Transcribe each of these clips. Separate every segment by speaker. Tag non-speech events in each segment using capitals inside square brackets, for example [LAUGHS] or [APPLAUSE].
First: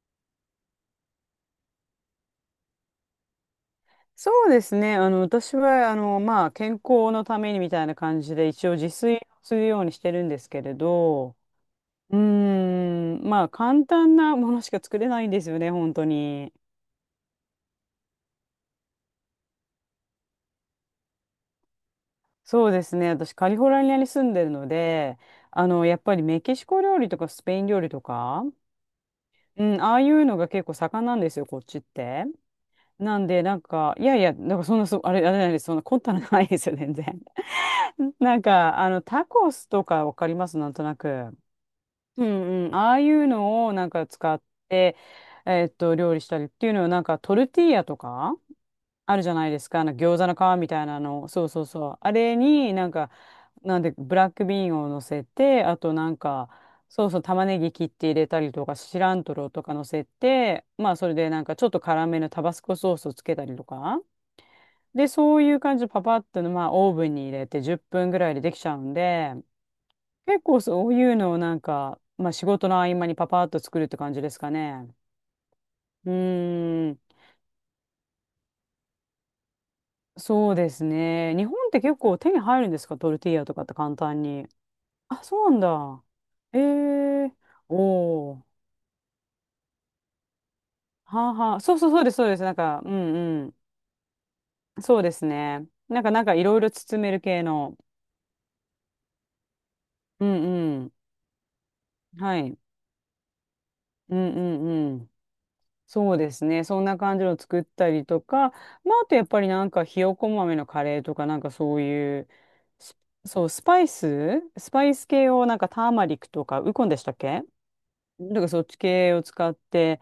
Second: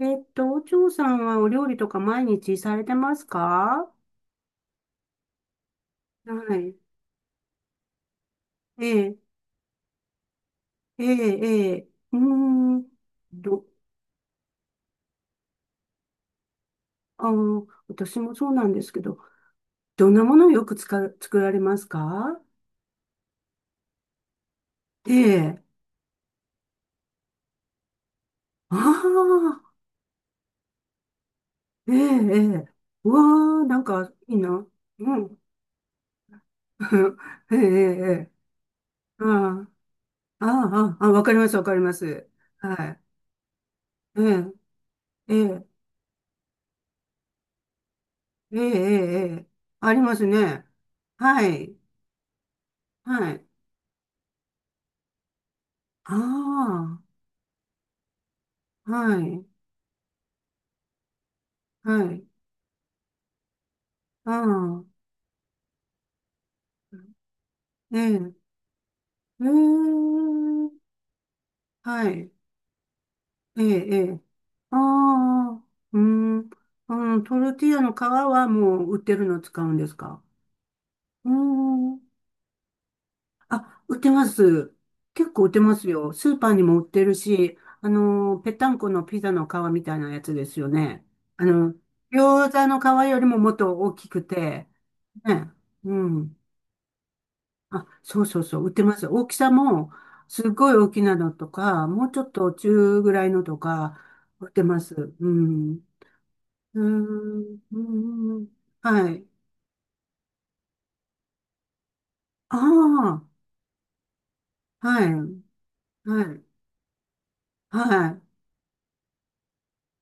Speaker 1: お嬢さんはお料理とか毎日されてますか？
Speaker 2: そうですね。私は、まあ、
Speaker 1: は
Speaker 2: 健
Speaker 1: い。
Speaker 2: 康のためにみたいな感じで、一応
Speaker 1: え
Speaker 2: 自炊
Speaker 1: え、
Speaker 2: をするようにしてるんですけれ
Speaker 1: え
Speaker 2: ど、
Speaker 1: え、ええ、うーん、
Speaker 2: まあ、
Speaker 1: ど、
Speaker 2: 簡単なものしか作れないんですよね、本当に。
Speaker 1: 私もそうなんですけど、どんなものをよく作られますか？
Speaker 2: そうですね。私、カリフォルニアに住んでるの
Speaker 1: え
Speaker 2: で、
Speaker 1: え、
Speaker 2: あの、やっぱりメキシコ料理とかスペイン料理とか、
Speaker 1: ああ、
Speaker 2: うん、ああいうのが結構盛んなんですよ、こっちっ
Speaker 1: ええ、
Speaker 2: て。
Speaker 1: ええ、う
Speaker 2: な
Speaker 1: わ
Speaker 2: んで、なん
Speaker 1: あ、なん
Speaker 2: か、い
Speaker 1: か
Speaker 2: やいや、
Speaker 1: いい
Speaker 2: なんか
Speaker 1: な。
Speaker 2: そんな、あ
Speaker 1: う
Speaker 2: れ、あれ
Speaker 1: ん。
Speaker 2: なんです、そんな凝ったのないですよ、全然。
Speaker 1: [LAUGHS] ええ、え
Speaker 2: [LAUGHS]
Speaker 1: え、ええ、
Speaker 2: なんか、あの、タコス
Speaker 1: あ
Speaker 2: とかわかり
Speaker 1: あ、
Speaker 2: ます、なんとな
Speaker 1: ああ、あ
Speaker 2: く。
Speaker 1: あ、わかります、わかりま
Speaker 2: う
Speaker 1: す。
Speaker 2: んうん。
Speaker 1: は
Speaker 2: ああ
Speaker 1: い。
Speaker 2: いうのをなんか
Speaker 1: え
Speaker 2: 使っ
Speaker 1: え、
Speaker 2: て、
Speaker 1: ええ、
Speaker 2: 料理したりっていうのは、なんかトルティーヤとか
Speaker 1: ええ、え
Speaker 2: あるじ
Speaker 1: え、え
Speaker 2: ゃ
Speaker 1: え、
Speaker 2: ないですか。あ
Speaker 1: あ
Speaker 2: の
Speaker 1: りま
Speaker 2: 餃
Speaker 1: す
Speaker 2: 子の皮
Speaker 1: ね。
Speaker 2: みたいなの。そ
Speaker 1: は
Speaker 2: うそう
Speaker 1: い。
Speaker 2: そう。あれになんか、
Speaker 1: はい。
Speaker 2: なんで、ブラックビーンを乗せて、あとなんか、
Speaker 1: あ
Speaker 2: そうそう、玉ねぎ切って入れたりとか、
Speaker 1: あ、
Speaker 2: シラ
Speaker 1: は
Speaker 2: ント
Speaker 1: い、
Speaker 2: ロとか乗せて、まあ、それでなんかちょっと
Speaker 1: は
Speaker 2: 辛め
Speaker 1: い、
Speaker 2: のタバスコソースをつけたりとか。
Speaker 1: ああ、
Speaker 2: で、そういう感じでパパッとの、まあ、オーブンに入れて10
Speaker 1: え
Speaker 2: 分ぐら
Speaker 1: え、
Speaker 2: いでできちゃうんで、
Speaker 1: う
Speaker 2: 結構
Speaker 1: ーん、
Speaker 2: そういうのをなんか、
Speaker 1: は
Speaker 2: ま
Speaker 1: い、
Speaker 2: あ仕事の合間にパパッと
Speaker 1: え
Speaker 2: 作る
Speaker 1: え、
Speaker 2: っ
Speaker 1: え
Speaker 2: て感
Speaker 1: え、
Speaker 2: じですか
Speaker 1: あ
Speaker 2: ね。
Speaker 1: あ、うー
Speaker 2: う
Speaker 1: ん、
Speaker 2: ーん、
Speaker 1: うん、トルティーヤの皮はもう売ってるの使うんですか？
Speaker 2: そうです
Speaker 1: うー
Speaker 2: ね。日本って結
Speaker 1: ん、
Speaker 2: 構手に入るんですか、トルティーヤとかって
Speaker 1: あ、
Speaker 2: 簡
Speaker 1: 売って
Speaker 2: 単
Speaker 1: ま
Speaker 2: に。
Speaker 1: す。
Speaker 2: あ、
Speaker 1: 結構
Speaker 2: そ
Speaker 1: 売っ
Speaker 2: うな
Speaker 1: て
Speaker 2: ん
Speaker 1: ます
Speaker 2: だ。
Speaker 1: よ。スーパー
Speaker 2: え
Speaker 1: にも売ってる
Speaker 2: え、
Speaker 1: し、
Speaker 2: おお
Speaker 1: ぺっ
Speaker 2: ー。
Speaker 1: たんこのピザの皮みたいなやつですよね。
Speaker 2: はあ
Speaker 1: あ
Speaker 2: はあ。
Speaker 1: の、
Speaker 2: そうそうそうです、そうです。
Speaker 1: 餃
Speaker 2: なん
Speaker 1: 子の
Speaker 2: か、う
Speaker 1: 皮
Speaker 2: ん
Speaker 1: よりも
Speaker 2: う
Speaker 1: も
Speaker 2: ん。
Speaker 1: っと大きくて、
Speaker 2: そうです
Speaker 1: ね、
Speaker 2: ね。
Speaker 1: う
Speaker 2: なんか、なんか
Speaker 1: ん。
Speaker 2: いろいろ包める系の。
Speaker 1: あ、そうそうそう、売ってます。大きさも、
Speaker 2: うん
Speaker 1: すごい
Speaker 2: う
Speaker 1: 大
Speaker 2: ん。
Speaker 1: きなのとか、もうちょっ
Speaker 2: は
Speaker 1: と
Speaker 2: い。
Speaker 1: 中ぐらいのとか、
Speaker 2: う
Speaker 1: 売ってま
Speaker 2: んうん、
Speaker 1: す。うん。
Speaker 2: そうですね。
Speaker 1: うー
Speaker 2: そんな感じの作
Speaker 1: ん。
Speaker 2: っ
Speaker 1: う
Speaker 2: たりと
Speaker 1: ん。
Speaker 2: か、
Speaker 1: うん、
Speaker 2: まあ、あ
Speaker 1: は
Speaker 2: とや
Speaker 1: い。
Speaker 2: っぱりなんかひよこ豆のカレーとか、なんかそういう、
Speaker 1: あ
Speaker 2: ス
Speaker 1: あ、
Speaker 2: そう、スパイ
Speaker 1: は
Speaker 2: ス
Speaker 1: い。
Speaker 2: 系をなんかターマリック
Speaker 1: はい。
Speaker 2: とか、ウコンでしたっけ。
Speaker 1: はい。
Speaker 2: なんかそっち系を使って、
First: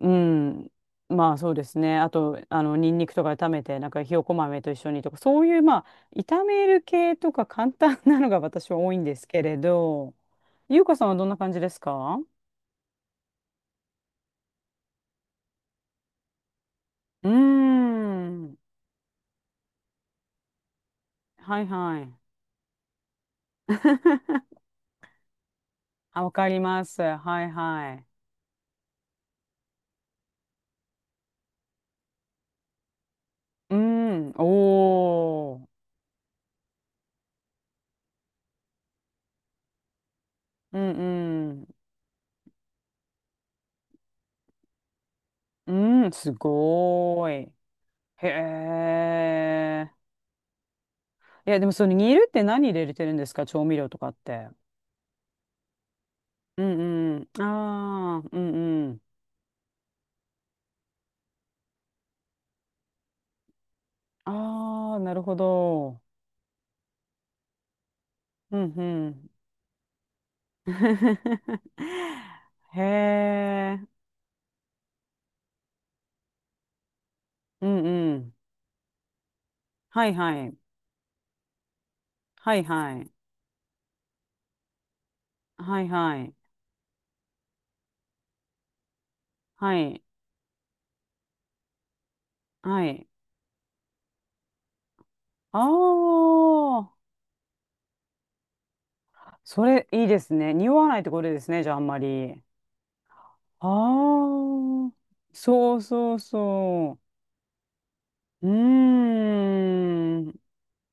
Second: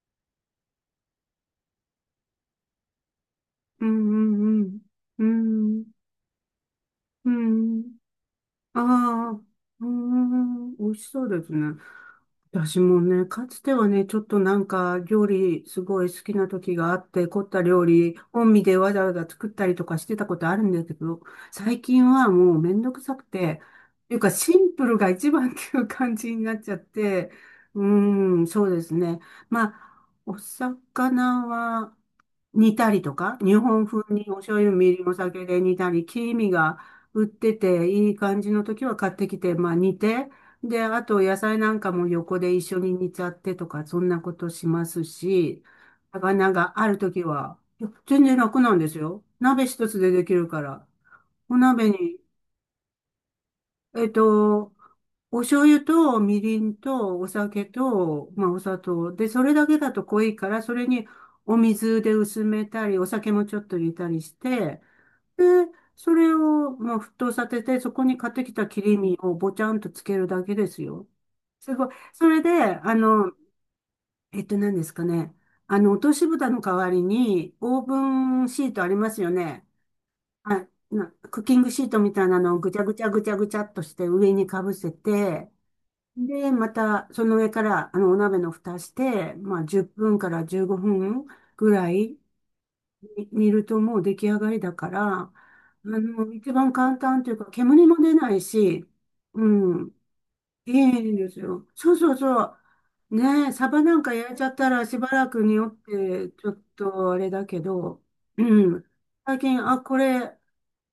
Speaker 2: うん、まあそうですね。あと、あの、ニンニクとか炒めて、
Speaker 1: う
Speaker 2: なんかひよこ
Speaker 1: ん。
Speaker 2: 豆
Speaker 1: う
Speaker 2: と一
Speaker 1: ん。
Speaker 2: 緒にとか、
Speaker 1: う
Speaker 2: そういうま
Speaker 1: ん。
Speaker 2: あ、炒める系
Speaker 1: う
Speaker 2: と
Speaker 1: ん。
Speaker 2: か簡
Speaker 1: うん、
Speaker 2: 単なのが私は
Speaker 1: あ
Speaker 2: 多いんです
Speaker 1: あ、
Speaker 2: け
Speaker 1: う
Speaker 2: れ
Speaker 1: ー
Speaker 2: ど、
Speaker 1: ん、
Speaker 2: ゆ
Speaker 1: 美
Speaker 2: う
Speaker 1: 味
Speaker 2: かさ
Speaker 1: し
Speaker 2: んは
Speaker 1: そ
Speaker 2: ど
Speaker 1: う
Speaker 2: んな
Speaker 1: です
Speaker 2: 感じで
Speaker 1: ね。
Speaker 2: すか？
Speaker 1: 私もね、かつてはね、ちょっとなんか料理すごい好きな時があって、
Speaker 2: うー
Speaker 1: 凝った料理、本
Speaker 2: ん、
Speaker 1: 身でわざわざ作ったりとかしてたことあるんだけど、
Speaker 2: はい
Speaker 1: 最
Speaker 2: は
Speaker 1: 近
Speaker 2: い。
Speaker 1: はもうめんどくさくて、というか
Speaker 2: [LAUGHS]
Speaker 1: シンプルが一番っていう感
Speaker 2: あ、わ
Speaker 1: じに
Speaker 2: か
Speaker 1: な
Speaker 2: り
Speaker 1: っちゃっ
Speaker 2: ます。は
Speaker 1: て、
Speaker 2: い
Speaker 1: う
Speaker 2: はい。
Speaker 1: ーん、そうですね。まあ、お魚は、煮たりとか、日
Speaker 2: う
Speaker 1: 本風に
Speaker 2: ん。
Speaker 1: お醤油、みりん、お酒
Speaker 2: お
Speaker 1: で
Speaker 2: ー。
Speaker 1: 煮たり、黄身が売ってていい感じの時は買ってきて、まあ煮て、
Speaker 2: う
Speaker 1: で、あと野菜
Speaker 2: ん
Speaker 1: なんかも横で一緒に煮ちゃってとか、そんなことしますし、
Speaker 2: うん。うん、す
Speaker 1: 魚がある時
Speaker 2: ごーい。
Speaker 1: は、いや全
Speaker 2: へ
Speaker 1: 然楽なんですよ。鍋一
Speaker 2: え。
Speaker 1: つでできるから。
Speaker 2: い
Speaker 1: お
Speaker 2: や、でもそ
Speaker 1: 鍋
Speaker 2: の煮
Speaker 1: に
Speaker 2: るって何入れてるんですか、調味料と
Speaker 1: え
Speaker 2: か
Speaker 1: っ
Speaker 2: って。
Speaker 1: と、お醤油とみり
Speaker 2: う
Speaker 1: んと
Speaker 2: んう
Speaker 1: お
Speaker 2: ん。
Speaker 1: 酒
Speaker 2: ああ、
Speaker 1: と、
Speaker 2: う
Speaker 1: まあ、
Speaker 2: ん
Speaker 1: お砂
Speaker 2: うん。
Speaker 1: 糖。で、それだけだと濃いから、それにお水で薄めたり、お酒もちょっと入れたりして、
Speaker 2: ああ、なるほ
Speaker 1: で、
Speaker 2: ど。
Speaker 1: それを、まあ、沸騰させて、そこに買ってき
Speaker 2: う
Speaker 1: た
Speaker 2: ん
Speaker 1: 切り
Speaker 2: う
Speaker 1: 身
Speaker 2: ん。
Speaker 1: をぼちゃんとつけるだけですよ。す
Speaker 2: [LAUGHS]
Speaker 1: ごい。それで、
Speaker 2: へえ。
Speaker 1: 何ですかね。落とし蓋の代わりに、
Speaker 2: う
Speaker 1: オー
Speaker 2: ん
Speaker 1: ブ
Speaker 2: うん。
Speaker 1: ンシートありますよね。
Speaker 2: はいはい。
Speaker 1: はい。クッキングシートみたいなの
Speaker 2: は
Speaker 1: を
Speaker 2: い
Speaker 1: ぐちゃぐ
Speaker 2: は
Speaker 1: ちゃ
Speaker 2: い。
Speaker 1: ぐちゃぐちゃっとして上にかぶせて、
Speaker 2: はいはい。
Speaker 1: で、またその上からあのお鍋の蓋して、まあ
Speaker 2: は
Speaker 1: 10
Speaker 2: い。
Speaker 1: 分から15分ぐらい
Speaker 2: はい。
Speaker 1: に煮るともう出来上がりだから、
Speaker 2: あ
Speaker 1: 一番簡
Speaker 2: あ。
Speaker 1: 単というか煙も出ないし、う
Speaker 2: それ
Speaker 1: ん、
Speaker 2: いいですね。
Speaker 1: い
Speaker 2: 匂
Speaker 1: い
Speaker 2: わないって
Speaker 1: ん
Speaker 2: こと
Speaker 1: です
Speaker 2: ですね、
Speaker 1: よ。
Speaker 2: じゃああん
Speaker 1: そう
Speaker 2: ま
Speaker 1: そうそ
Speaker 2: り。
Speaker 1: う。ねえ、サバなんか焼いちゃったら
Speaker 2: ああ、
Speaker 1: しばらく匂っ
Speaker 2: そうそう
Speaker 1: てちょっ
Speaker 2: そ
Speaker 1: とあれだけど、
Speaker 2: う。う
Speaker 1: うん。最近、あ、こ
Speaker 2: ーん。
Speaker 1: れ、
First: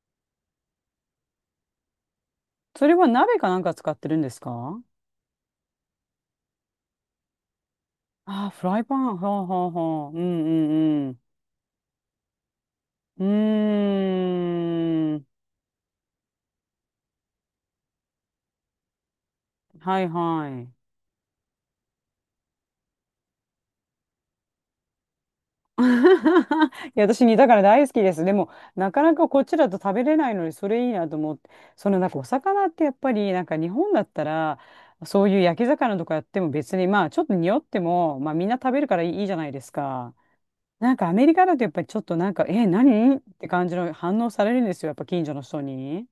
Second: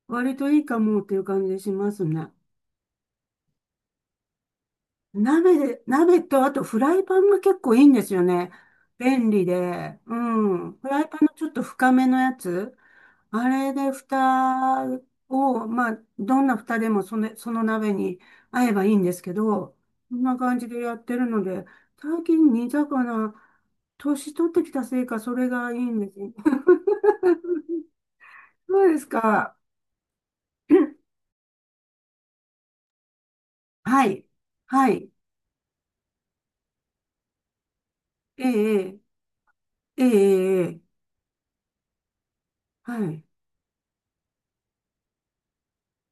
Speaker 1: 割といいかもっていう感じしますね。
Speaker 2: それは鍋かなんか使ってるんですか？
Speaker 1: 鍋で、鍋とあとフライパンが結構いいんですよ
Speaker 2: ああー、
Speaker 1: ね。
Speaker 2: フライパン。
Speaker 1: 便
Speaker 2: は
Speaker 1: 利
Speaker 2: あはあ
Speaker 1: で。
Speaker 2: はあ。う
Speaker 1: うん。フラ
Speaker 2: ん
Speaker 1: イ
Speaker 2: う
Speaker 1: パ
Speaker 2: ん
Speaker 1: ンのちょっと深めのやつ。
Speaker 2: う
Speaker 1: あれで蓋
Speaker 2: ん。うーん。
Speaker 1: を、まあ、どんな蓋でもその鍋に合えばいいんですけど、
Speaker 2: はい
Speaker 1: こんな
Speaker 2: は
Speaker 1: 感じ
Speaker 2: い。
Speaker 1: でやってるので、最近煮魚、年取ってきたせいか、それがい
Speaker 2: [LAUGHS]
Speaker 1: い
Speaker 2: い
Speaker 1: んですよ。
Speaker 2: や、私煮魚
Speaker 1: [LAUGHS]
Speaker 2: 大好きです。でも、
Speaker 1: そう
Speaker 2: な
Speaker 1: で
Speaker 2: か
Speaker 1: す
Speaker 2: なかこっ
Speaker 1: か。
Speaker 2: ちだと食べれないのに、それいいなと思って、そのなんかお魚ってやっぱり、なんか日本だ
Speaker 1: は
Speaker 2: った
Speaker 1: い。
Speaker 2: ら、
Speaker 1: はい。
Speaker 2: そういう焼き魚とかやっても別に、まあちょっと匂っても、まあ
Speaker 1: え
Speaker 2: みんな食べるか
Speaker 1: え、
Speaker 2: らいいじゃないです
Speaker 1: ええ、え
Speaker 2: か。
Speaker 1: え、ええ、
Speaker 2: なんかアメリカだとやっぱりちょっとなんか、え、
Speaker 1: は
Speaker 2: 何っ
Speaker 1: い。
Speaker 2: て感じの反応されるんですよ、やっぱ近所の人に。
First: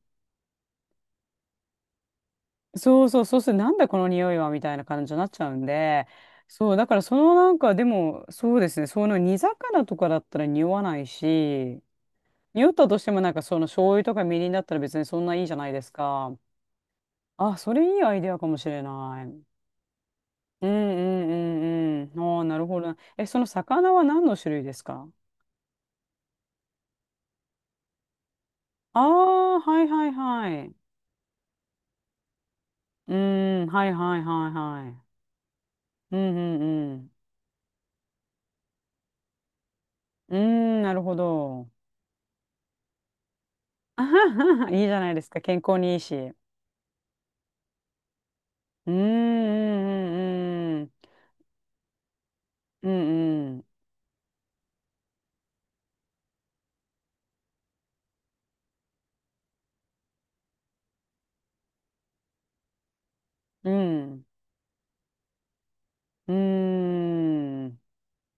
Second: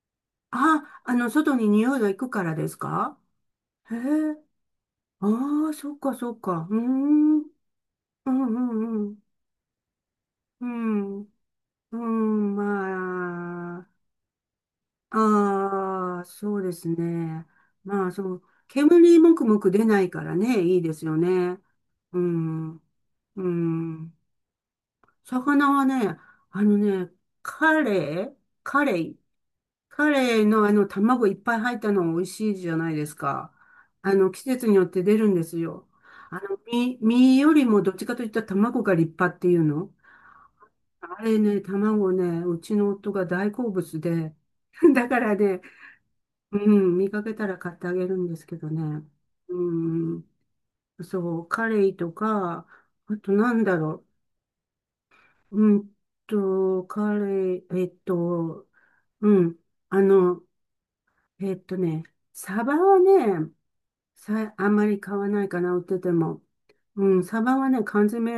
Speaker 1: あ、外に匂いが行くからです
Speaker 2: そう
Speaker 1: か？
Speaker 2: そう、そうすると、なんだ
Speaker 1: へ
Speaker 2: この匂い
Speaker 1: え。
Speaker 2: はみたいな感じになっちゃうん
Speaker 1: ああ、そっ
Speaker 2: で、
Speaker 1: かそっか。
Speaker 2: そ
Speaker 1: うー
Speaker 2: う、だからその
Speaker 1: ん。うん、
Speaker 2: なんか、でも、
Speaker 1: う
Speaker 2: そうですね、
Speaker 1: ん、
Speaker 2: そ
Speaker 1: う
Speaker 2: の
Speaker 1: ん。
Speaker 2: 煮魚とかだったら
Speaker 1: う
Speaker 2: 匂わない
Speaker 1: ん。
Speaker 2: し、
Speaker 1: うん、
Speaker 2: 匂ったとしてもなんかその
Speaker 1: ま
Speaker 2: 醤
Speaker 1: あ。
Speaker 2: 油とかみりんだったら別にそんないいじゃないです
Speaker 1: ああ、
Speaker 2: か。
Speaker 1: そうですね。
Speaker 2: あ、それいい
Speaker 1: まあ、
Speaker 2: アイデ
Speaker 1: そ
Speaker 2: ア
Speaker 1: う。
Speaker 2: かもしれ
Speaker 1: 煙
Speaker 2: な
Speaker 1: も
Speaker 2: い。
Speaker 1: くもく出ないからね、
Speaker 2: うんう
Speaker 1: いいですよ
Speaker 2: ん
Speaker 1: ね。
Speaker 2: うんう
Speaker 1: う
Speaker 2: ん。ああ、なる
Speaker 1: ん。
Speaker 2: ほど。え、その
Speaker 1: う
Speaker 2: 魚は
Speaker 1: ん。
Speaker 2: 何の種類ですか？
Speaker 1: 魚はね、あのね、カレイ、カレ
Speaker 2: あ
Speaker 1: イ、
Speaker 2: あー、はいはい
Speaker 1: 彼
Speaker 2: は
Speaker 1: のあ
Speaker 2: い。
Speaker 1: の卵いっぱい入ったの美味しいじゃないです
Speaker 2: う
Speaker 1: か。
Speaker 2: ん、はい
Speaker 1: あ
Speaker 2: はい
Speaker 1: の季
Speaker 2: はい
Speaker 1: 節によっ
Speaker 2: はい。
Speaker 1: て出るんですよ。
Speaker 2: う
Speaker 1: あ
Speaker 2: ん
Speaker 1: の
Speaker 2: うんう
Speaker 1: 身、
Speaker 2: ん。
Speaker 1: 身よりもどっちかといったら卵が立派っていうの。
Speaker 2: うん、なるほ
Speaker 1: あれね、
Speaker 2: ど。
Speaker 1: 卵ね、うちの夫が大好
Speaker 2: [LAUGHS]
Speaker 1: 物
Speaker 2: あ
Speaker 1: で。
Speaker 2: はは、いいじ
Speaker 1: [LAUGHS]
Speaker 2: ゃ
Speaker 1: だ
Speaker 2: ない
Speaker 1: か
Speaker 2: です
Speaker 1: ら
Speaker 2: か。
Speaker 1: ね、
Speaker 2: 健康にいいし。
Speaker 1: うん、見かけたら買ってあげるんですけど
Speaker 2: うんう
Speaker 1: ね。うん、
Speaker 2: んうんうん。
Speaker 1: そう、カレイとか、
Speaker 2: う
Speaker 1: あと
Speaker 2: ん
Speaker 1: な
Speaker 2: う
Speaker 1: ん
Speaker 2: ん。
Speaker 1: だろう。カレイ、うん、あの、えっとね、サバはね、あんまり買わないかな、売ってて
Speaker 2: う
Speaker 1: も。うん、サバ
Speaker 2: んう
Speaker 1: は
Speaker 2: ん。
Speaker 1: ね、缶詰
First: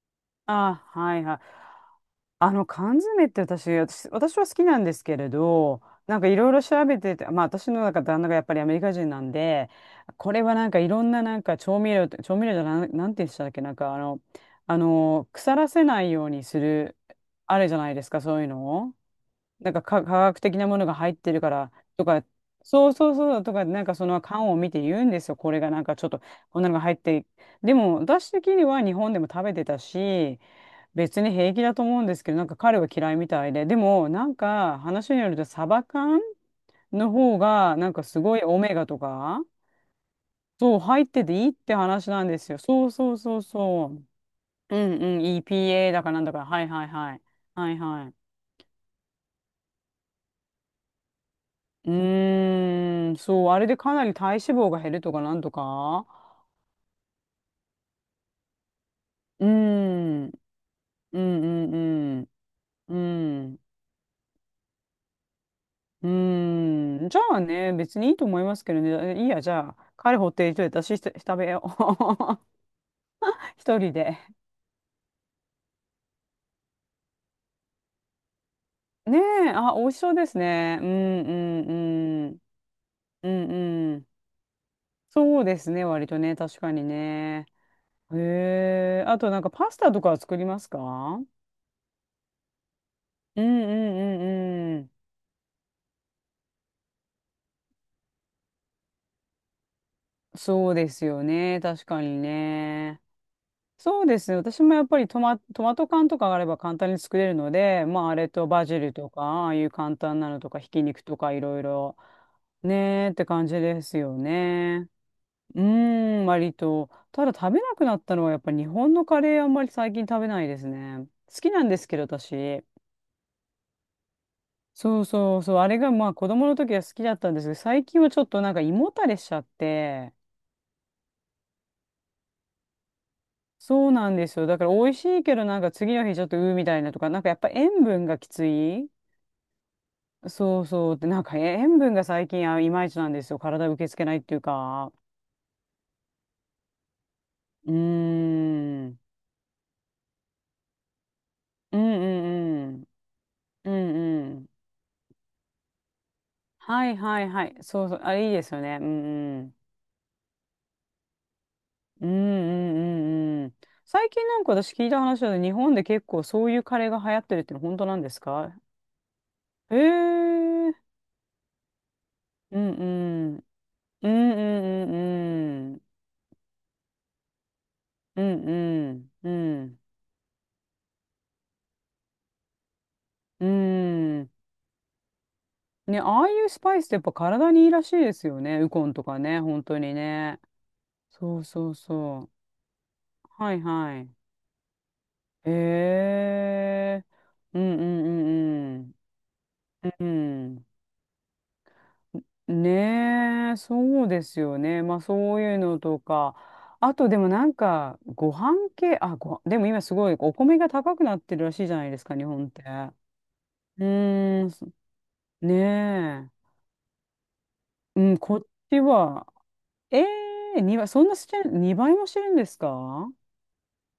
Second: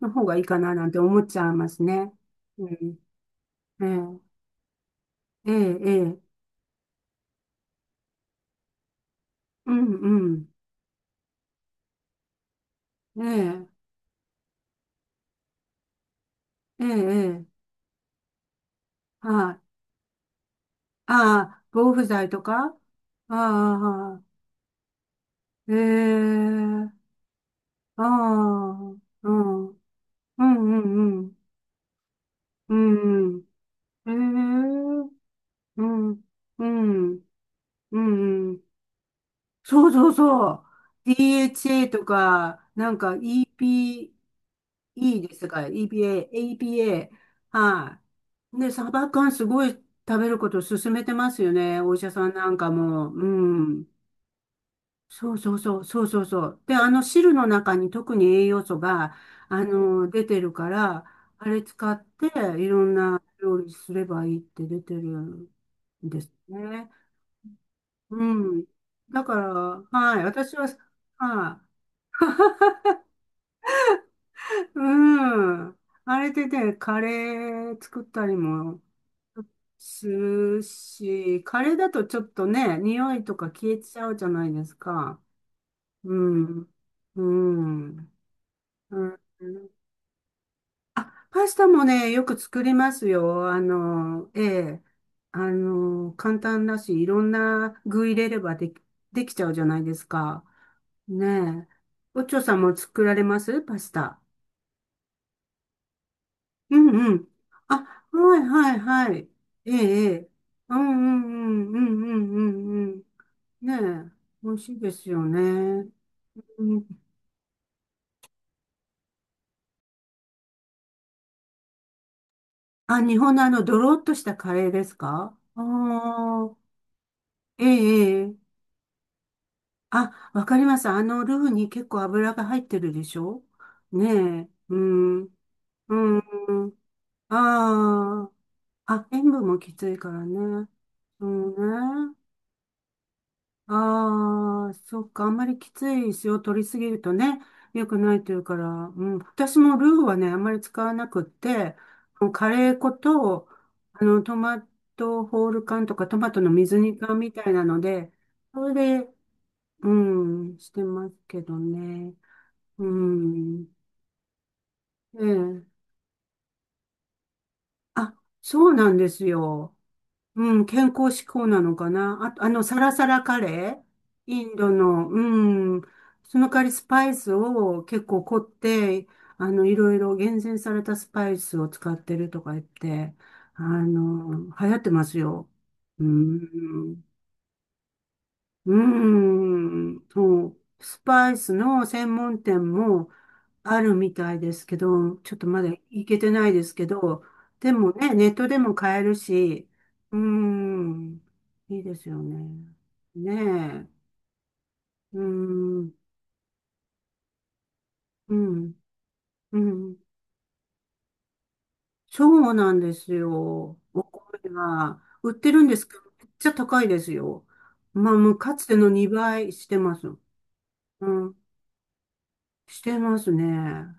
Speaker 1: の方がいいかな、
Speaker 2: あ、
Speaker 1: なんて
Speaker 2: は
Speaker 1: 思
Speaker 2: い
Speaker 1: っ
Speaker 2: は
Speaker 1: ち
Speaker 2: い。
Speaker 1: ゃいますね。
Speaker 2: あ
Speaker 1: う
Speaker 2: の缶
Speaker 1: ん。
Speaker 2: 詰って
Speaker 1: ええ、
Speaker 2: 私は好きなんですけれ
Speaker 1: ええ、
Speaker 2: ど、
Speaker 1: え
Speaker 2: な
Speaker 1: え、
Speaker 2: んかいろいろ調べてて、まあ私のなんか旦那がやっぱりアメリカ人なんで、
Speaker 1: うん、う
Speaker 2: これ
Speaker 1: ん。
Speaker 2: はなんかいろんななんか調味料じゃなん、なん
Speaker 1: え
Speaker 2: て言ってたっけ、なん
Speaker 1: え、
Speaker 2: かあの、あの、腐らせないようにす
Speaker 1: ええ、え
Speaker 2: る、
Speaker 1: え、
Speaker 2: あれじゃないですか、そういうの。
Speaker 1: はい。
Speaker 2: なんか科科学的なものが入って
Speaker 1: あ
Speaker 2: るか
Speaker 1: あ、
Speaker 2: ら
Speaker 1: 防腐
Speaker 2: とか、
Speaker 1: 剤とかあ
Speaker 2: そうそうそうとか、なんかその
Speaker 1: あ、
Speaker 2: 缶を見て言うんですよ。これが
Speaker 1: え
Speaker 2: なんかちょっと、こんなのが
Speaker 1: え、
Speaker 2: 入って。でも、
Speaker 1: あ
Speaker 2: 私的に
Speaker 1: あ、
Speaker 2: は日本でも
Speaker 1: う
Speaker 2: 食べて
Speaker 1: ん、うん、
Speaker 2: たし、
Speaker 1: う
Speaker 2: 別に
Speaker 1: ん、
Speaker 2: 平気だと思うんですけど、なんか
Speaker 1: う
Speaker 2: 彼は嫌いみ
Speaker 1: ん、うん、
Speaker 2: たいで。でも、
Speaker 1: う
Speaker 2: なんか
Speaker 1: ん、ええ、
Speaker 2: 話によるとサ
Speaker 1: う
Speaker 2: バ缶
Speaker 1: ん、う
Speaker 2: の
Speaker 1: ん、うん、
Speaker 2: 方が、なんかすごい
Speaker 1: う
Speaker 2: オ
Speaker 1: ん。
Speaker 2: メガとか、
Speaker 1: そうそうそう。
Speaker 2: そう、入ってていいって
Speaker 1: DHA と
Speaker 2: 話なんですよ。
Speaker 1: か、
Speaker 2: そ
Speaker 1: な
Speaker 2: う
Speaker 1: ん
Speaker 2: そ
Speaker 1: か
Speaker 2: うそうそう。うんうん、
Speaker 1: EPE ですか？
Speaker 2: EPA だかなんだ
Speaker 1: EPA、
Speaker 2: か、はいはいは
Speaker 1: APA。
Speaker 2: い。はい
Speaker 1: は
Speaker 2: はい。
Speaker 1: い。で、サバ缶すごい食べることを勧めてますよね。
Speaker 2: う
Speaker 1: お医者さんなんか
Speaker 2: ー
Speaker 1: も。
Speaker 2: ん、
Speaker 1: う
Speaker 2: そう、あれで
Speaker 1: ん。
Speaker 2: かなり体脂肪が減るとか
Speaker 1: そ
Speaker 2: な
Speaker 1: う
Speaker 2: んと
Speaker 1: そうそう、そう
Speaker 2: か。
Speaker 1: そうそう。で、あの汁の中に特に栄養素が、
Speaker 2: うー
Speaker 1: 出
Speaker 2: ん、うん
Speaker 1: てるから、
Speaker 2: う
Speaker 1: あれ
Speaker 2: ん
Speaker 1: 使っ
Speaker 2: う
Speaker 1: て
Speaker 2: ん、
Speaker 1: いろん
Speaker 2: う
Speaker 1: な料
Speaker 2: ん、
Speaker 1: 理すればいいって出てるん
Speaker 2: う
Speaker 1: ですね。
Speaker 2: ーん。じゃあね、別にいい
Speaker 1: う
Speaker 2: と思いま
Speaker 1: ん。
Speaker 2: すけどね。
Speaker 1: だ
Speaker 2: いい
Speaker 1: か
Speaker 2: や、
Speaker 1: ら、
Speaker 2: じゃあ、彼
Speaker 1: はい。
Speaker 2: ほって
Speaker 1: 私
Speaker 2: いと
Speaker 1: は、
Speaker 2: いて私ひと食べ
Speaker 1: は
Speaker 2: よ
Speaker 1: い、
Speaker 2: う。[LAUGHS] 一人で。
Speaker 1: うん。あれでね、カレー作ったりも
Speaker 2: ねえ、あ、美味し
Speaker 1: す
Speaker 2: そうです
Speaker 1: る
Speaker 2: ね。うんう
Speaker 1: し、カレーだとちょっ
Speaker 2: んうん、
Speaker 1: とね、匂い
Speaker 2: う
Speaker 1: とか
Speaker 2: ん
Speaker 1: 消え
Speaker 2: う
Speaker 1: ち
Speaker 2: ん。
Speaker 1: ゃうじゃないですか。
Speaker 2: そうですね、割
Speaker 1: う
Speaker 2: とね、確
Speaker 1: ん。
Speaker 2: かに
Speaker 1: う
Speaker 2: ね。
Speaker 1: ん。
Speaker 2: へえ、
Speaker 1: う
Speaker 2: あとなんかパ
Speaker 1: ん、
Speaker 2: スタとかは作りますか？うん
Speaker 1: あ、パスタもね、よく作ります
Speaker 2: う
Speaker 1: よ。あ
Speaker 2: んう
Speaker 1: の、え
Speaker 2: んう
Speaker 1: え。
Speaker 2: ん。
Speaker 1: 簡単だし、いろんな具入れればできちゃうじゃないですか。
Speaker 2: そうですよね。
Speaker 1: ねえ。
Speaker 2: 確かに
Speaker 1: おちょさんも
Speaker 2: ね。
Speaker 1: 作られますパス
Speaker 2: そうで
Speaker 1: タ。
Speaker 2: すね。私もやっぱりトマト缶とかがあれば
Speaker 1: う
Speaker 2: 簡単に
Speaker 1: ん、う
Speaker 2: 作れ
Speaker 1: ん。
Speaker 2: るの
Speaker 1: あ、
Speaker 2: で、まああれ
Speaker 1: はい、
Speaker 2: とバ
Speaker 1: は
Speaker 2: ジ
Speaker 1: い、
Speaker 2: ルと
Speaker 1: は
Speaker 2: か、
Speaker 1: い。
Speaker 2: ああいう
Speaker 1: ええ、
Speaker 2: 簡
Speaker 1: え
Speaker 2: 単な
Speaker 1: え。
Speaker 2: のとか、ひ
Speaker 1: う
Speaker 2: き
Speaker 1: ん、う
Speaker 2: 肉とかいろい
Speaker 1: ん、う
Speaker 2: ろ、
Speaker 1: ん、うん、うん、うん、うん。
Speaker 2: ねーって感じです
Speaker 1: ねえ、
Speaker 2: よ
Speaker 1: 美味しい
Speaker 2: ね。
Speaker 1: ですよね。
Speaker 2: うーん、割
Speaker 1: う
Speaker 2: と。
Speaker 1: ん、
Speaker 2: ただ食べなくなったのはやっぱ日本のカレーあんまり最近食べないですね。好きなんですけど、私。
Speaker 1: あ、日本のあの、ドロッとしたカレーです
Speaker 2: そう
Speaker 1: か？
Speaker 2: そうそう。
Speaker 1: ああ
Speaker 2: あれがまあ子供の
Speaker 1: ー、
Speaker 2: 時は好きだったんですけど、
Speaker 1: ええ、
Speaker 2: 最近はちょっ
Speaker 1: え
Speaker 2: と
Speaker 1: え。
Speaker 2: なんか胃もたれしちゃって、
Speaker 1: あ、わかります。ルーに結構油が入ってるでしょ？
Speaker 2: そう
Speaker 1: ね
Speaker 2: なんですよ。
Speaker 1: え、
Speaker 2: だから
Speaker 1: う
Speaker 2: 美味し
Speaker 1: ん、
Speaker 2: いけどなんか
Speaker 1: う
Speaker 2: 次の日ちょっとうーみ
Speaker 1: ん、
Speaker 2: たいなとか、なんかやっぱ塩分がき
Speaker 1: あ
Speaker 2: つい。
Speaker 1: あ、あ、塩分もきついから
Speaker 2: そう
Speaker 1: ね。
Speaker 2: そう。で、なん
Speaker 1: う
Speaker 2: かえ塩分が
Speaker 1: んね。
Speaker 2: 最近あいまいちなんですよ。体受け付けないっていう
Speaker 1: ああ、
Speaker 2: か。
Speaker 1: そっか。あんまりきつい塩を取りすぎるとね、
Speaker 2: う
Speaker 1: 良くないというから、
Speaker 2: ーん。
Speaker 1: うん。私もルーはね、あんまり使わなくって、
Speaker 2: うん
Speaker 1: もうカ
Speaker 2: う
Speaker 1: レー
Speaker 2: んうん。
Speaker 1: 粉と、
Speaker 2: うん
Speaker 1: ト
Speaker 2: うん。
Speaker 1: マトホール缶とかトマトの水
Speaker 2: はい
Speaker 1: 煮缶
Speaker 2: はい
Speaker 1: み
Speaker 2: は
Speaker 1: たい
Speaker 2: い。
Speaker 1: なの
Speaker 2: そうそう。
Speaker 1: で、
Speaker 2: あ、いいですよ
Speaker 1: それ
Speaker 2: ね。う
Speaker 1: で、
Speaker 2: んうん。
Speaker 1: うん、してますけど
Speaker 2: うんう
Speaker 1: ね。う
Speaker 2: んうんうん。
Speaker 1: ん。
Speaker 2: 最近なんか私聞いた
Speaker 1: え
Speaker 2: 話で日
Speaker 1: え。
Speaker 2: 本で結構そういうカレーが流行ってるっての本当なんで
Speaker 1: あ、
Speaker 2: すか？
Speaker 1: そうなんですよ。
Speaker 2: え
Speaker 1: うん、
Speaker 2: えー。
Speaker 1: 健康志向なのかな。あと、
Speaker 2: うん
Speaker 1: サ
Speaker 2: う
Speaker 1: ラサラカ
Speaker 2: ん。
Speaker 1: レー、
Speaker 2: うんうん
Speaker 1: インド
Speaker 2: う
Speaker 1: の、
Speaker 2: んう
Speaker 1: う
Speaker 2: ん。
Speaker 1: ん。その代わりスパイスを結
Speaker 2: う
Speaker 1: 構凝って、
Speaker 2: んう
Speaker 1: い
Speaker 2: ん。
Speaker 1: ろいろ厳選されたスパイスを使ってるとか言って、
Speaker 2: うん。
Speaker 1: 流行ってますよ。
Speaker 2: ね、
Speaker 1: う
Speaker 2: ああいうスパイスってや
Speaker 1: ん。
Speaker 2: っぱ体にいいらしいですよね。ウコンとか
Speaker 1: う
Speaker 2: ね、本当に
Speaker 1: ん。
Speaker 2: ね。
Speaker 1: そう。スパイ
Speaker 2: そう
Speaker 1: ス
Speaker 2: そう
Speaker 1: の専
Speaker 2: そう。
Speaker 1: 門店も、
Speaker 2: はい
Speaker 1: ある
Speaker 2: はい。
Speaker 1: みたいですけど、ちょっと
Speaker 2: へ
Speaker 1: まだ行けてないですけ
Speaker 2: え。
Speaker 1: ど、
Speaker 2: うん
Speaker 1: で
Speaker 2: う
Speaker 1: もね、ネットでも
Speaker 2: んうん
Speaker 1: 買えるし、
Speaker 2: う
Speaker 1: うー
Speaker 2: ん。
Speaker 1: ん、いいですよ
Speaker 2: うん。
Speaker 1: ね。
Speaker 2: ねえ、
Speaker 1: ね
Speaker 2: そう
Speaker 1: え、
Speaker 2: ですよね。まあ
Speaker 1: うー
Speaker 2: そういうの
Speaker 1: ん、
Speaker 2: とか。あとでもなんか、ご
Speaker 1: う
Speaker 2: 飯
Speaker 1: ん、
Speaker 2: 系、あ、ご、
Speaker 1: う
Speaker 2: でも今す
Speaker 1: ん。
Speaker 2: ごいお米が高くなってるらしいじゃないですか、日
Speaker 1: そ
Speaker 2: 本っ
Speaker 1: う
Speaker 2: て。
Speaker 1: なんで
Speaker 2: う
Speaker 1: すよ。お米
Speaker 2: ーん、そ。
Speaker 1: が。売ってるんですけど、めっ
Speaker 2: ね
Speaker 1: ちゃ高いですよ。
Speaker 2: え。
Speaker 1: ま
Speaker 2: う
Speaker 1: あ、
Speaker 2: ん、
Speaker 1: も
Speaker 2: こ
Speaker 1: う
Speaker 2: っ
Speaker 1: かつて
Speaker 2: ち
Speaker 1: の
Speaker 2: は、
Speaker 1: 2倍してま
Speaker 2: ええ
Speaker 1: す。
Speaker 2: ー、倍、そ
Speaker 1: う
Speaker 2: んなし
Speaker 1: ん、
Speaker 2: てる、2倍もしてるんです
Speaker 1: して
Speaker 2: か？
Speaker 1: ますね。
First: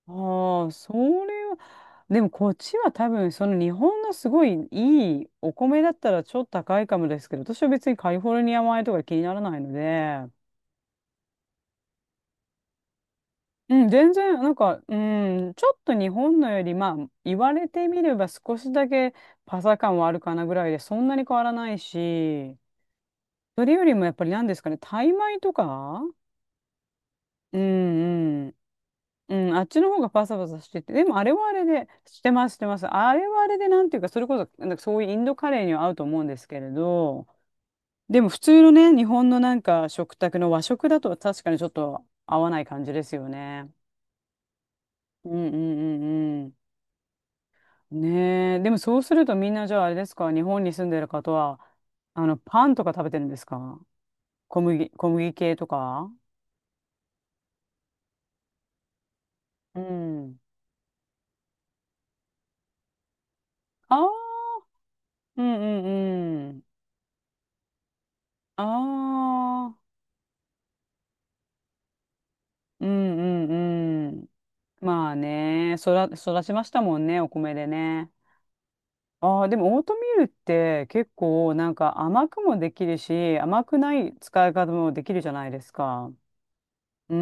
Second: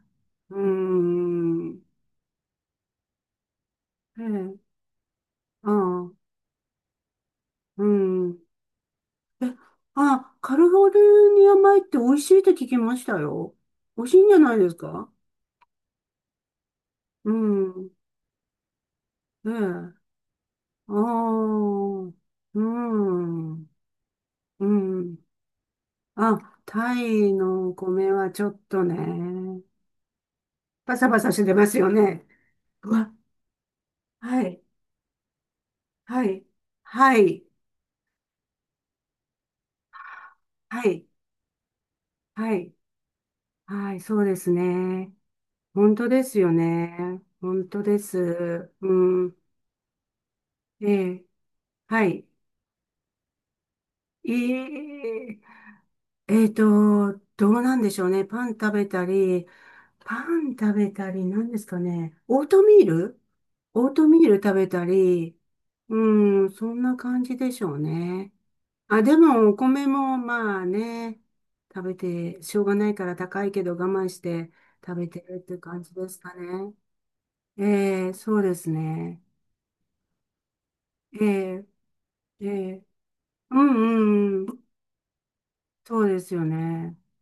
Speaker 1: うー
Speaker 2: ああ、それは、
Speaker 1: ん、
Speaker 2: でもこっちは多分、その日本の
Speaker 1: え
Speaker 2: すご
Speaker 1: え、
Speaker 2: いいいお
Speaker 1: あ
Speaker 2: 米だっ
Speaker 1: あ、
Speaker 2: たらちょっと高いかもですけど、私は
Speaker 1: う
Speaker 2: 別にカリフォ
Speaker 1: ん。
Speaker 2: ルニア米とか気になら
Speaker 1: え、
Speaker 2: ないので、
Speaker 1: あ、カリフォルニア米って美味しいって聞きましたよ。
Speaker 2: うん、
Speaker 1: 美味
Speaker 2: 全
Speaker 1: しいん
Speaker 2: 然、
Speaker 1: じゃ
Speaker 2: な
Speaker 1: な
Speaker 2: ん
Speaker 1: いです
Speaker 2: か、う
Speaker 1: か？
Speaker 2: ん、ちょっと日本のより、まあ、
Speaker 1: う
Speaker 2: 言われて
Speaker 1: ん。
Speaker 2: みれば少しだけ
Speaker 1: え
Speaker 2: パサ
Speaker 1: え。
Speaker 2: 感はあるかなぐらいで、
Speaker 1: あ
Speaker 2: そんなに変わら
Speaker 1: あ。
Speaker 2: ないし、
Speaker 1: う
Speaker 2: そ
Speaker 1: ん。
Speaker 2: れよりもやっぱり何です
Speaker 1: う
Speaker 2: かね、タイ
Speaker 1: ん。
Speaker 2: 米とか。
Speaker 1: あ、タイ
Speaker 2: う
Speaker 1: のお米はち
Speaker 2: ん
Speaker 1: ょっと
Speaker 2: うん、
Speaker 1: ね、
Speaker 2: あっちの方がパサパサしてて、
Speaker 1: パ
Speaker 2: で
Speaker 1: サ
Speaker 2: も
Speaker 1: パ
Speaker 2: あ
Speaker 1: サ
Speaker 2: れ
Speaker 1: し
Speaker 2: はあ
Speaker 1: て
Speaker 2: れ
Speaker 1: ます
Speaker 2: で、
Speaker 1: よ
Speaker 2: し
Speaker 1: ね。
Speaker 2: てます、してます。
Speaker 1: うわ、
Speaker 2: あれはあれで、なんていうか、それこ
Speaker 1: はい、
Speaker 2: そ、なんかそういうインドカレーには合うと思う
Speaker 1: は
Speaker 2: んで
Speaker 1: い、
Speaker 2: すけれ
Speaker 1: は
Speaker 2: ど、
Speaker 1: い、
Speaker 2: でも普通のね、日本のなんか食卓の和
Speaker 1: は
Speaker 2: 食だ
Speaker 1: い、
Speaker 2: と確かにちょっと合わ
Speaker 1: は
Speaker 2: ない
Speaker 1: い、
Speaker 2: 感じですよね。
Speaker 1: はい、そうですね。
Speaker 2: うんう
Speaker 1: 本当です
Speaker 2: んう
Speaker 1: よ
Speaker 2: ん
Speaker 1: ね。本当
Speaker 2: う
Speaker 1: で
Speaker 2: ん。ねえ、で
Speaker 1: す。
Speaker 2: も
Speaker 1: う
Speaker 2: そうすると
Speaker 1: ん。
Speaker 2: みんなじゃああれですか、日本に住ん
Speaker 1: え
Speaker 2: でる
Speaker 1: え、
Speaker 2: 方は、
Speaker 1: はい。
Speaker 2: あの、パンとか食べてるんですか？
Speaker 1: え、
Speaker 2: 小麦
Speaker 1: え、
Speaker 2: 系とか。
Speaker 1: えっと、どうなんでしょうね。パン食べたり、
Speaker 2: う
Speaker 1: パ
Speaker 2: ん。
Speaker 1: ン食べたり、何ですかね。オートミール、オー
Speaker 2: あ
Speaker 1: ト
Speaker 2: あ、
Speaker 1: ミール食べたり、
Speaker 2: うんう
Speaker 1: う
Speaker 2: ん
Speaker 1: ん、
Speaker 2: うん。
Speaker 1: そんな感じでしょうね。
Speaker 2: あ
Speaker 1: あ、でも、お
Speaker 2: あ、
Speaker 1: 米もまあね、食べて、しょうが
Speaker 2: う
Speaker 1: ないから
Speaker 2: ん
Speaker 1: 高
Speaker 2: う
Speaker 1: いけど我慢
Speaker 2: んう
Speaker 1: し
Speaker 2: ん。
Speaker 1: て食べ
Speaker 2: まあ
Speaker 1: てるって
Speaker 2: ね、
Speaker 1: 感じですか
Speaker 2: 育ちまし
Speaker 1: ね。
Speaker 2: たもんね、お米で
Speaker 1: え
Speaker 2: ね。
Speaker 1: え、そうですね。
Speaker 2: ああ、でもオートミールって結
Speaker 1: え
Speaker 2: 構
Speaker 1: え、
Speaker 2: なんか甘く
Speaker 1: え
Speaker 2: もで
Speaker 1: え、
Speaker 2: きるし、
Speaker 1: う
Speaker 2: 甘
Speaker 1: ん、
Speaker 2: くない
Speaker 1: うん、
Speaker 2: 使
Speaker 1: う
Speaker 2: い
Speaker 1: ん、
Speaker 2: 方もできるじゃないです
Speaker 1: そう
Speaker 2: か。
Speaker 1: ですよね。
Speaker 2: うんう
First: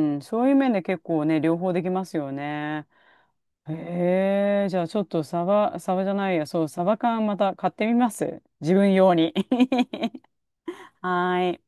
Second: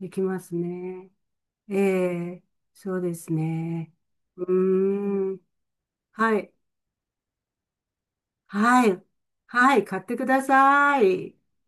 Speaker 1: で
Speaker 2: んう
Speaker 1: き
Speaker 2: ん。
Speaker 1: ま
Speaker 2: そうい
Speaker 1: す
Speaker 2: う面で結
Speaker 1: ね。
Speaker 2: 構ね、両方
Speaker 1: え
Speaker 2: できますよ
Speaker 1: え、
Speaker 2: ね。
Speaker 1: そうです
Speaker 2: へ
Speaker 1: ね。う
Speaker 2: え、じゃあちょっと
Speaker 1: ーん。
Speaker 2: サバじゃない
Speaker 1: は
Speaker 2: や、
Speaker 1: い。
Speaker 2: そう、サバ缶また買ってみます。自
Speaker 1: は
Speaker 2: 分
Speaker 1: い。
Speaker 2: 用に。
Speaker 1: はい。買ってくださ
Speaker 2: [LAUGHS] は
Speaker 1: い。
Speaker 2: ーい。